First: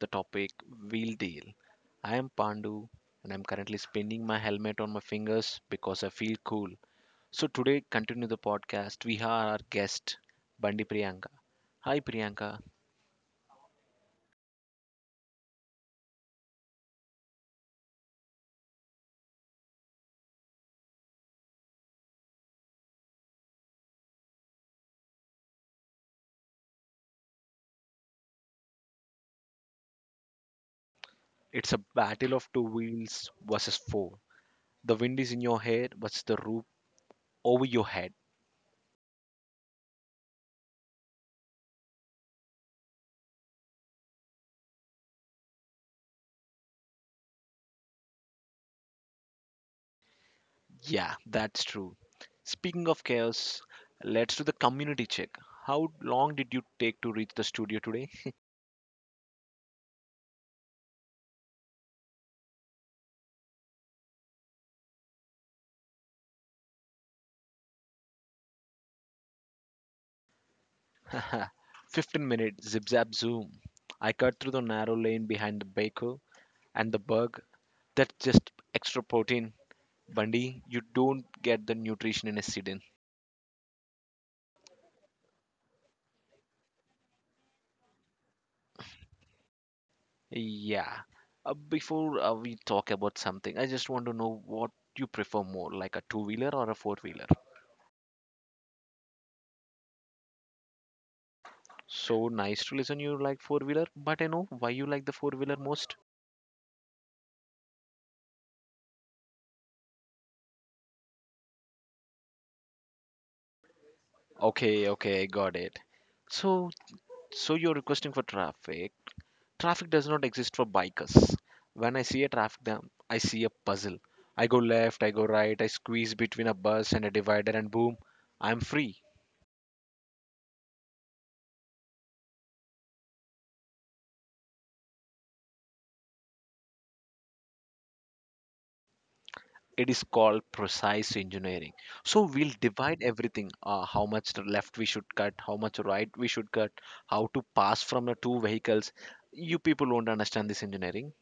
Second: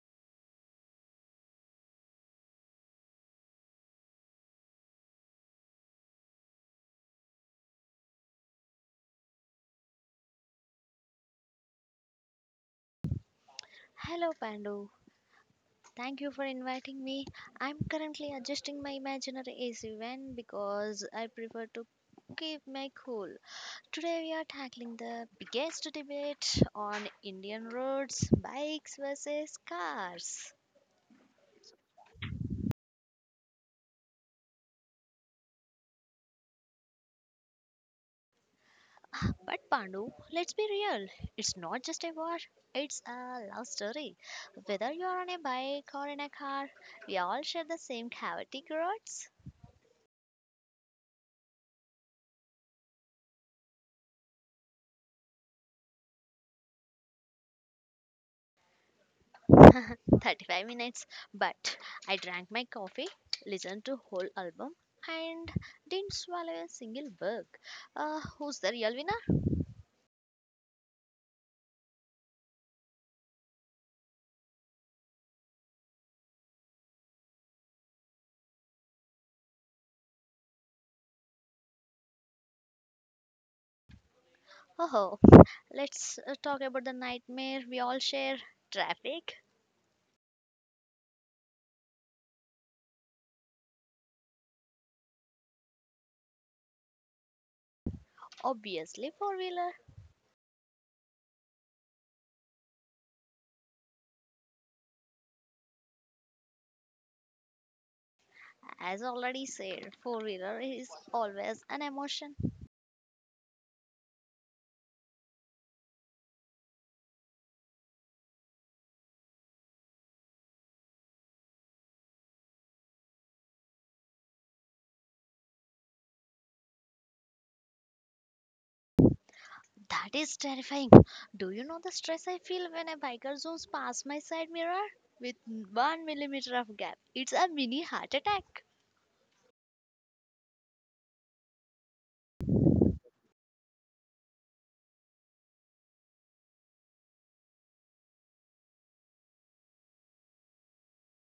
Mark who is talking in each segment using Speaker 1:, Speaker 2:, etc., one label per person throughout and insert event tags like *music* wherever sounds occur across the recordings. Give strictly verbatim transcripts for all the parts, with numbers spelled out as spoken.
Speaker 1: the topic Wheel Deal. I am Pandu and I'm currently spinning my helmet on my fingers because I feel cool. So today continue the podcast. We have our guest, Bandi Priyanka. Hi Priyanka.
Speaker 2: Hello, Pandu. Thank you for inviting me. I'm currently adjusting my imaginary A C van because I prefer to keep my cool. Today, we are tackling the biggest debate on Indian roads bikes versus cars.
Speaker 1: It's a battle of two wheels versus four. The wind is in your hair versus the roof over your head.
Speaker 2: But, Pandu, let's be real. It's not just a war, it's a love story. Whether you're on a bike or in a car, we all share the same chaotic roads.
Speaker 1: Yeah, that's true. Speaking of chaos, let's do the community check. How long did you take to reach the studio today?
Speaker 2: *laughs* thirty-five minutes, but I drank my coffee, listened to whole album, and didn't swallow a single bug. Uh, who's the real winner?
Speaker 1: *laughs* Fifteen minutes, zip zap zoom. I cut through the narrow lane behind the baker and the bug. That's just extra protein, Bundy. You don't get the nutrition in a sedan.
Speaker 2: Oh, let's uh, talk about the nightmare we all share. Traffic,
Speaker 1: Yeah. Uh, before uh, we talk about something, I just want to know what you prefer more, like a two wheeler or a four wheeler.
Speaker 2: obviously four wheeler.
Speaker 1: So nice to listen you like four wheeler, but I know why you like the four wheeler most.
Speaker 2: As already said, four wheeler is always an emotion.
Speaker 1: Okay, okay, got it. So, so you're requesting for traffic. Traffic does not exist for bikers. When I see a traffic jam, I see a puzzle. I go left, I go right, I squeeze between a bus and a divider, and boom, I'm free.
Speaker 2: That is terrifying. Do you know the stress I feel when a biker zooms past my side mirror? With one millimeter of gap, it's a mini heart attack.
Speaker 1: It is called precise engineering. So we'll divide everything: uh, how much to left we should cut, how much right we should cut, how to pass from the two vehicles. You people won't understand this engineering.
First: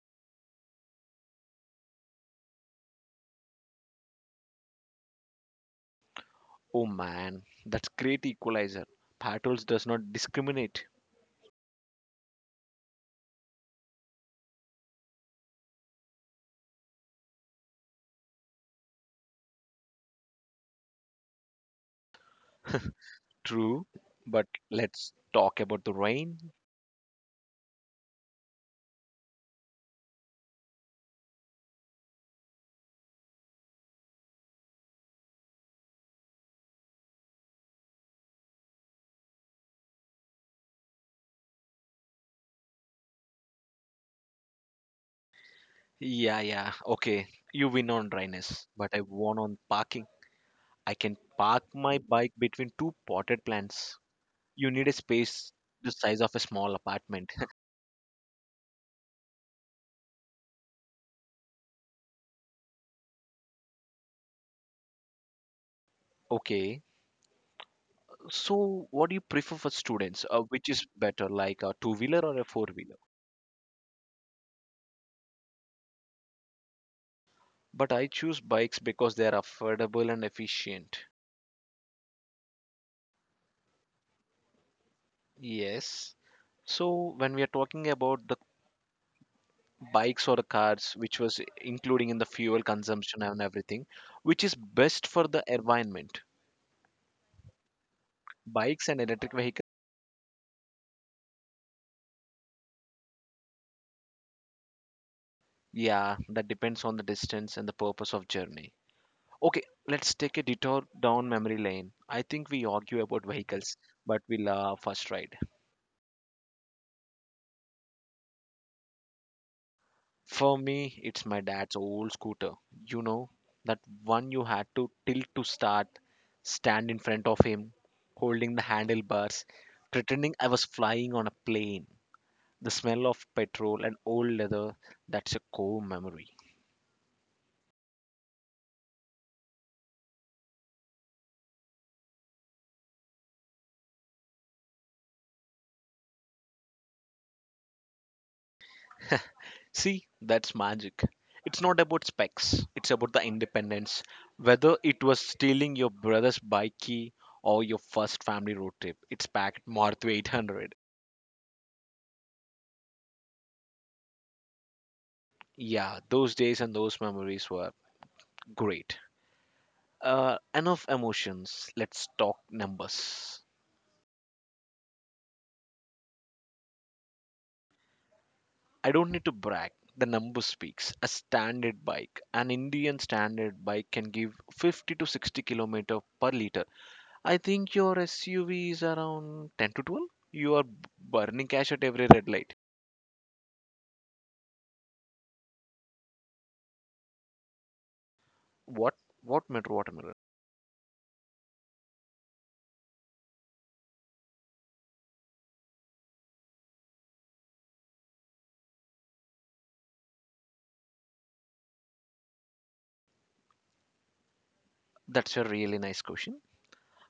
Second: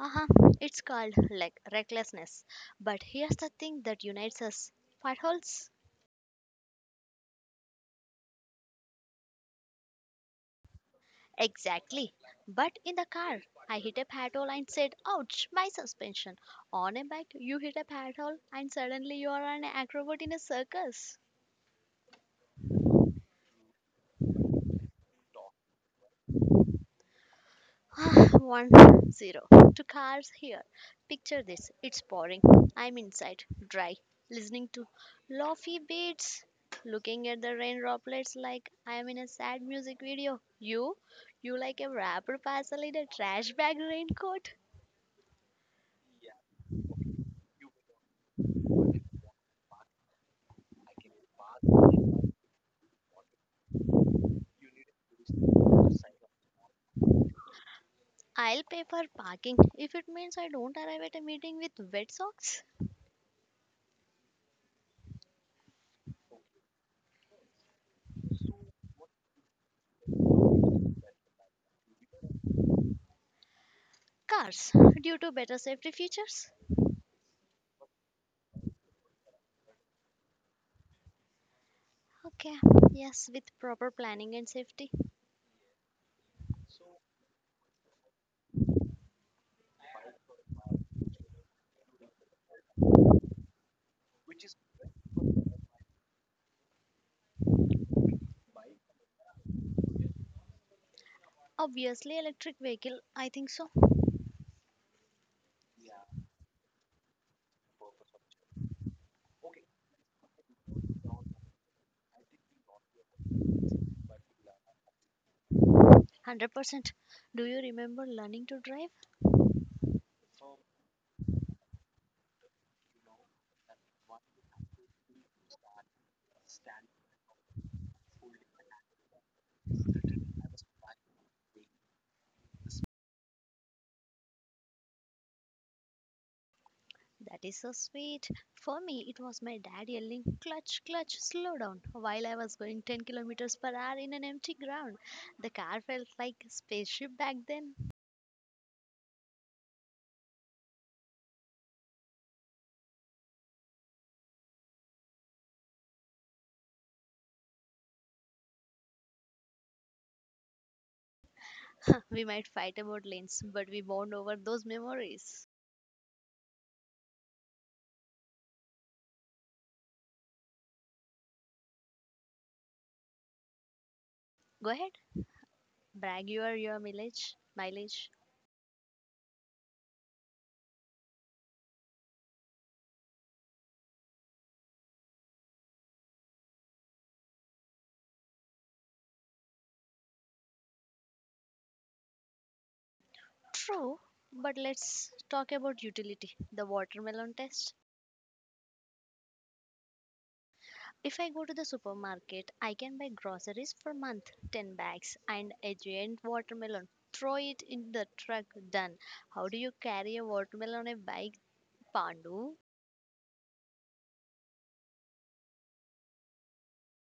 Speaker 2: Uh-huh. It's called like recklessness. But here's the thing that unites us. Potholes?
Speaker 1: Oh man, that's great equalizer. Potholes does not discriminate.
Speaker 2: Exactly. But in the car, I hit a pothole and said, ouch, my suspension. On a bike, you hit a pothole and suddenly you are an acrobat in a circus.
Speaker 1: True, but let's talk about the rain.
Speaker 2: *sighs* One zero. Two cars here. Picture this. It's pouring. I'm inside, dry, listening to lofi beats, looking at the rain droplets like I'm in a sad music video. You, you like a wrapper parcel in a trash bag raincoat.
Speaker 1: Yeah, yeah. Okay. You win on dryness, but I won on parking. I can park my bike between two potted plants. You need a space the size of a small apartment. *laughs*
Speaker 2: I'll pay for parking if it means I don't arrive at a meeting with wet socks.
Speaker 1: Okay. So, what do you prefer for students? Uh, which is better, like a two wheeler or a four wheeler?
Speaker 2: Cars, due to better safety features.
Speaker 1: But I choose bikes because they are affordable and efficient.
Speaker 2: Okay, yes, with proper planning and safety.
Speaker 1: Yes. So, when we are talking about the bikes or the cars, which was including in the fuel consumption and everything, which is best for the environment? Bikes and electric vehicles?
Speaker 2: Obviously, electric vehicle, I think so.
Speaker 1: Yeah, that depends on the distance and the purpose of journey. Okay, let's take a detour down memory lane. I think we argue about vehicles, but we love first ride.
Speaker 2: one hundred percent. Do you remember learning to drive?
Speaker 1: For me, it's my dad's old scooter. You know, that one you had to tilt to start, stand in front of him, holding the handlebars, pretending I was flying on a plane. The smell of petrol and old leather, that's a core memory.
Speaker 2: That is so sweet. For me, it was my dad yelling, clutch, clutch, slow down, while I was going ten kilometers per hour in an empty ground. The car felt like a spaceship back then.
Speaker 1: See, that's magic. It's not about specs, it's about the independence. Whether it was stealing your brother's bike key or your first family road trip, it's packed Maruti eight hundred.
Speaker 2: *laughs* We might fight about lanes, but we bond over those memories.
Speaker 1: Yeah, those days and those memories were great. Uh, enough emotions, let's talk numbers.
Speaker 2: Go ahead, brag your, your mileage. Mileage.
Speaker 1: I don't need to brag, the number speaks. A standard bike, an Indian standard bike can give fifty to sixty kilometers per liter. I think your S U V is around ten to twelve. You are b- burning cash at every red light.
Speaker 2: True, but let's talk about utility the watermelon test.
Speaker 1: What what matter watermelon?
Speaker 2: If I go to the supermarket, I can buy groceries for month, ten bags and a giant watermelon. Throw it in the truck, done. How do you carry a watermelon on a bike, Pandu?
Speaker 1: That's a really nice question.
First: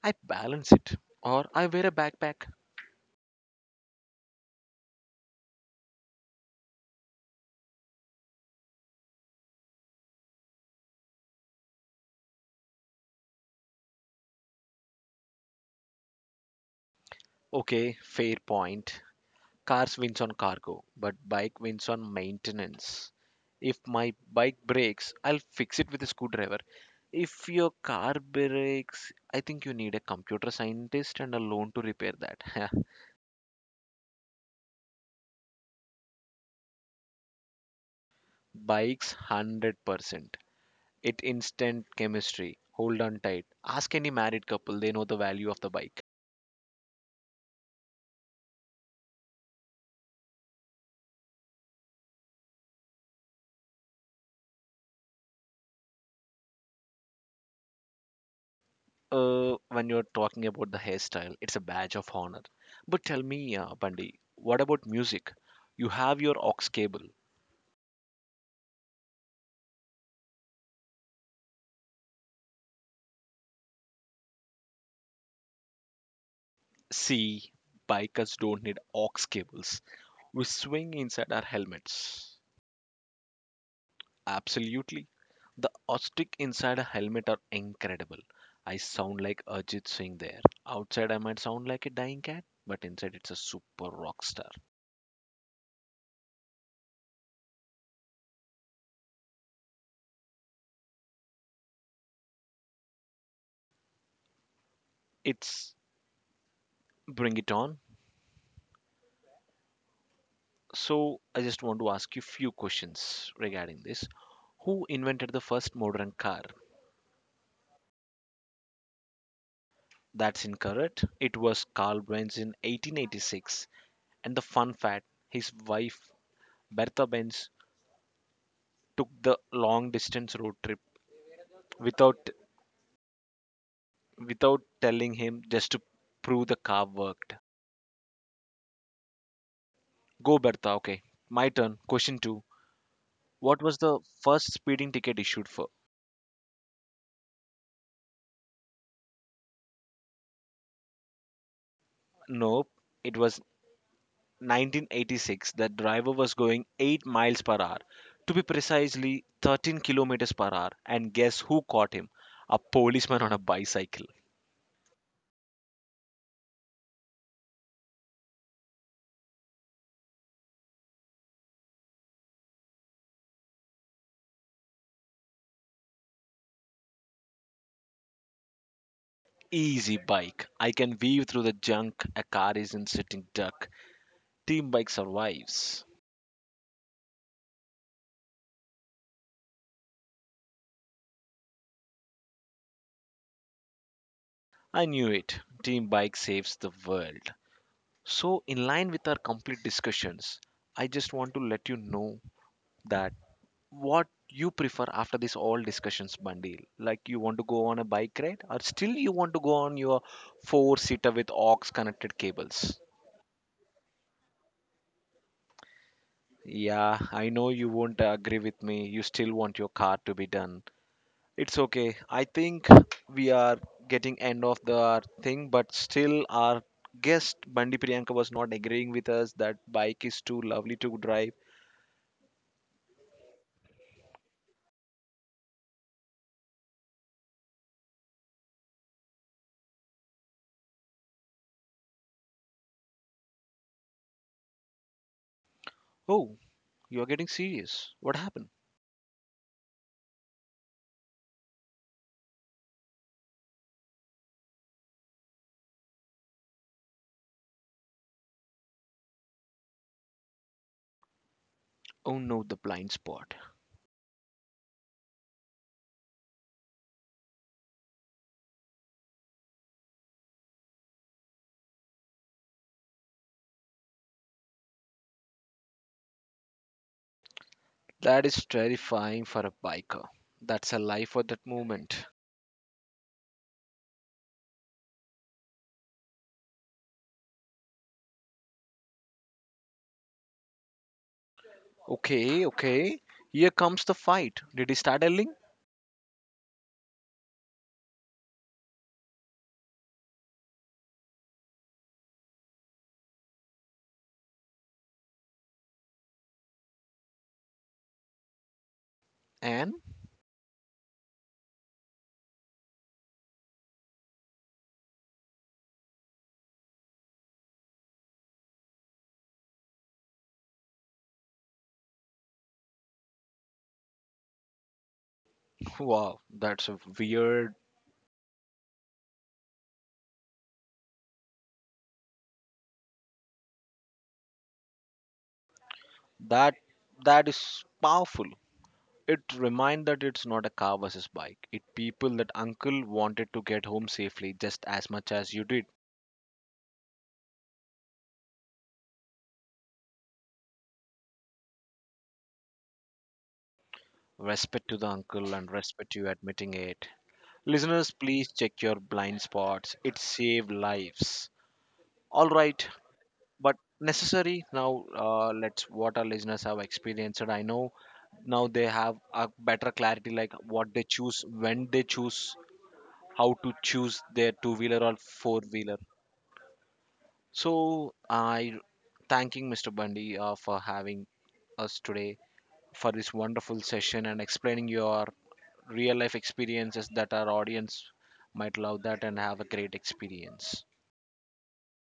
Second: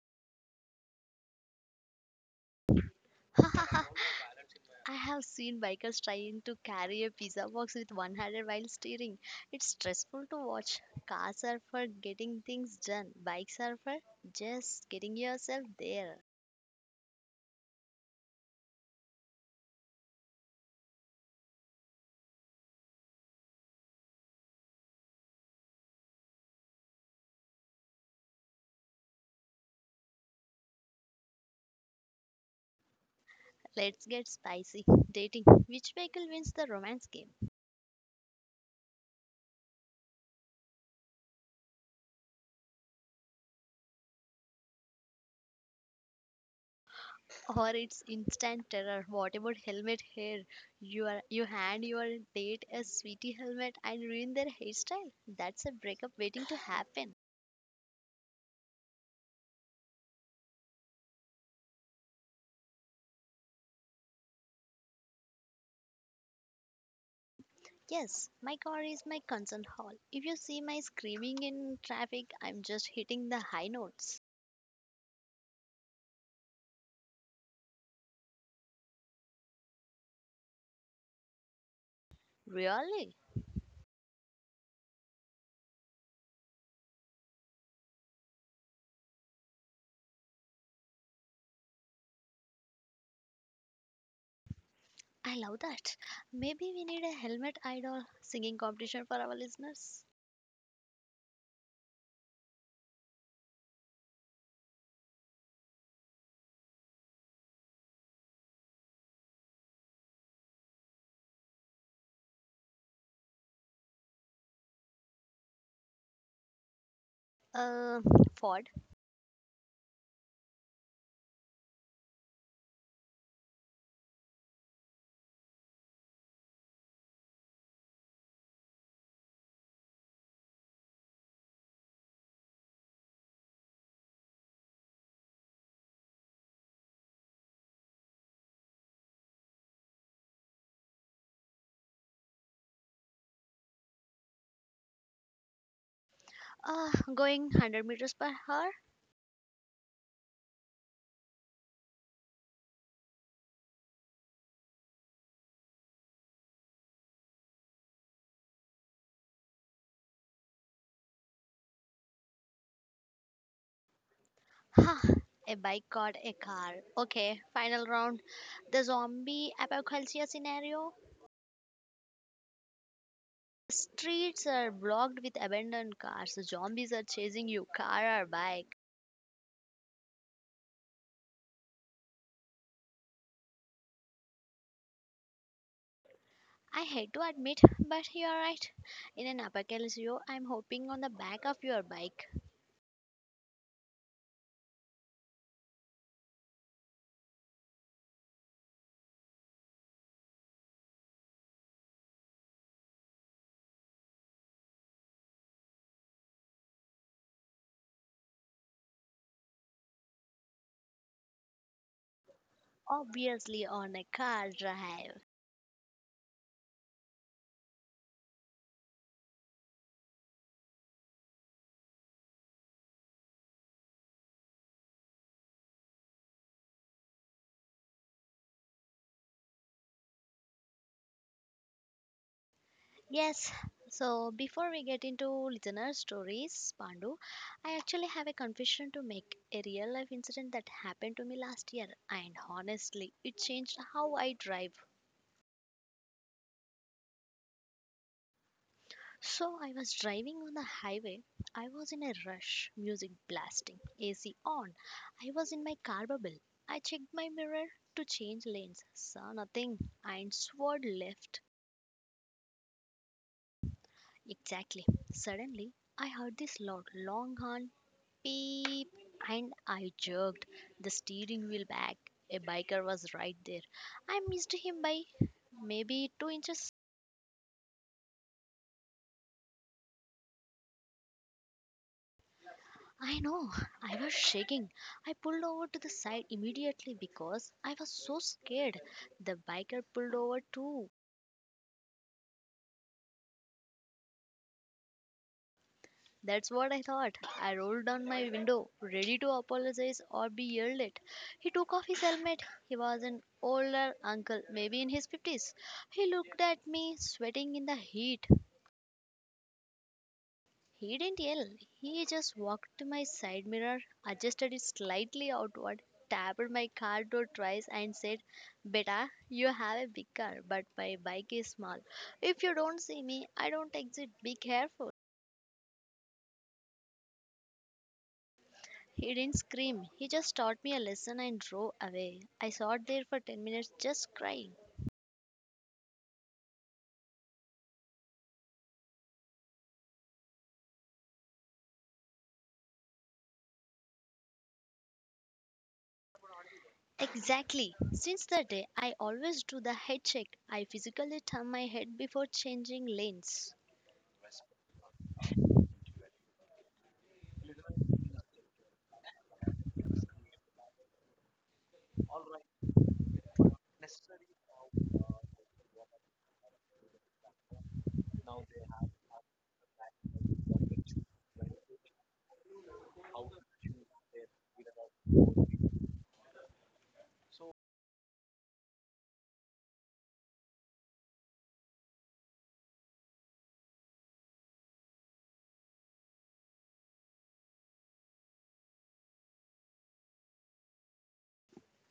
Speaker 1: I balance it. Or I wear a backpack.
Speaker 2: *laughs* I have seen bikers trying to carry a pizza box with one hand while steering. It's stressful to watch. Cars are for getting things done, bikes are for just getting yourself there.
Speaker 1: Okay, fair point. Cars wins on cargo, but bike wins on maintenance. If my bike breaks, I'll fix it with a screwdriver. If your car breaks, I think you need a computer scientist and a loan to repair that.
Speaker 2: Let's get spicy. Dating. Which vehicle wins the romance game?
Speaker 1: *laughs* Bikes one hundred percent. It instant chemistry. Hold on tight. Ask any married couple, they know the value of the bike.
Speaker 2: Or it's instant terror. What about helmet hair? You are you hand your date a sweetie helmet and ruin their hairstyle. That's a breakup waiting to happen.
Speaker 1: Uh, when you're talking about the hairstyle, it's a badge of honor. But tell me, uh, Bundy, what about music? You have your aux cable.
Speaker 2: Yes, my car is my concert hall. If you see my screaming in traffic, I'm just hitting the high notes.
Speaker 1: See, bikers don't need aux cables. We swing inside our helmets.
Speaker 2: Really?
Speaker 1: Absolutely. The acoustic inside a helmet are incredible. I sound like Ajit Singh there. Outside, I might sound like a dying cat, but inside, it's a super rock star.
Speaker 2: I love that. Maybe we need a helmet idol singing competition for our listeners.
Speaker 1: It's Bring it on. So, I just want to ask you few questions regarding this. Who invented the first modern car?
Speaker 2: Uh, Ford.
Speaker 1: That's incorrect. It was Carl Benz in eighteen eighty-six. And the fun fact his wife, Bertha Benz, took the long distance road trip without without telling him just to prove the car worked. Go, Bertha. Okay. My turn. Question two. What was the first speeding ticket issued for?
Speaker 2: Uh, going one hundred meters per hour.
Speaker 1: Nope. It was nineteen eighty-six, the driver was going eight miles per hour, to be precisely thirteen kilometers per hour. And guess who caught him? A policeman on a bicycle.
Speaker 2: Ha! A bike got a car. Okay, final round. The zombie apocalypse scenario. Streets are blocked with abandoned cars. Zombies are chasing you, car or bike.
Speaker 1: Easy bike. I can weave through the junk a car isn't sitting duck. Team bike survives.
Speaker 2: I hate to admit, but you're right. In an apocalypse, I'm hoping on the back of your bike.
Speaker 1: I knew it. Team bike saves the world. So, in line with our complete discussions, I just want to let you know that what you prefer after this all discussions bundle, like you want to go on a bike ride or still you want to go on your four seater with aux connected cables.
Speaker 2: Obviously, on a car drive.
Speaker 1: Yeah, I know you won't agree with me, you still want your car to be done. It's okay, I think we are getting end of the thing, but still our guest Bandi Priyanka was not agreeing with us that bike is too lovely to drive.
Speaker 2: Yes, so before we get into listener stories, Pandu, I actually have a confession to make a real life incident that happened to me last year, and honestly, it changed how I drive.
Speaker 1: Oh, you are getting serious, what happened?
Speaker 2: So, I was driving on the highway, I was in a rush, music blasting, A C on. I was in my car bubble. I checked my mirror to change lanes, saw nothing, and swerved left.
Speaker 1: Oh no, the blind spot.
Speaker 2: Exactly. Suddenly, I heard this loud, long horn beep, and I jerked the steering wheel back. A biker was right there. I missed him by maybe two inches.
Speaker 1: That is terrifying for a biker. That's a life or that moment.
Speaker 2: I know, I was shaking. I pulled over to the side immediately because I was so scared. The biker pulled over too.
Speaker 1: Okay, okay. Here comes the fight. Did he start yelling?
Speaker 2: That's what I thought. I rolled down my window, ready to apologize or be yelled at. He took off his helmet. He was an older uncle, maybe in his fifties. He looked at me, sweating in the heat.
Speaker 1: And
Speaker 2: He didn't yell. He just walked to my side mirror, adjusted it slightly outward, tapped my car door twice, and said, Beta, you have a big car, but my bike is small. If you don't see me, I don't exit. Be careful.
Speaker 1: wow, that's a weird.
Speaker 2: He didn't scream. He just taught me a lesson and drove away. I sat there for ten minutes just crying.
Speaker 1: That that is powerful. It reminds that it's not a car versus bike. It people that uncle wanted to get home safely just as much as you did.
Speaker 2: Exactly. Since that day, I always do the head check. I physically turn my head before changing lanes.
Speaker 1: Respect to the uncle and respect you admitting it. Listeners, please check your blind spots. It saved lives. All right, but necessary now uh, let's what our listeners have experienced. I know now they have a better clarity like what they choose, when they choose, how to choose their two wheeler or four wheeler. So I thanking Mr. Bundy, uh, for having us today for this wonderful session and explaining your real life experiences that our audience might love that and have a great experience.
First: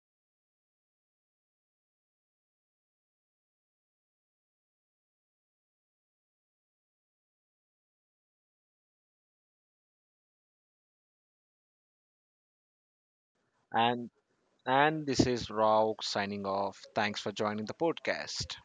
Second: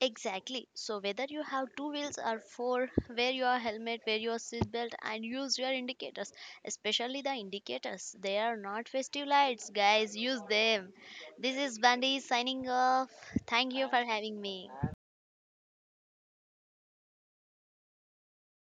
Speaker 2: Exactly. So whether you have two wheels or four, wear your helmet, wear your seatbelt, and use your indicators. Especially the indicators. They are not festive lights, guys. Use them. This is Bandi signing off. Thank you for
Speaker 1: and
Speaker 2: having me.
Speaker 1: And this is Rauk signing off. Thanks for joining the podcast.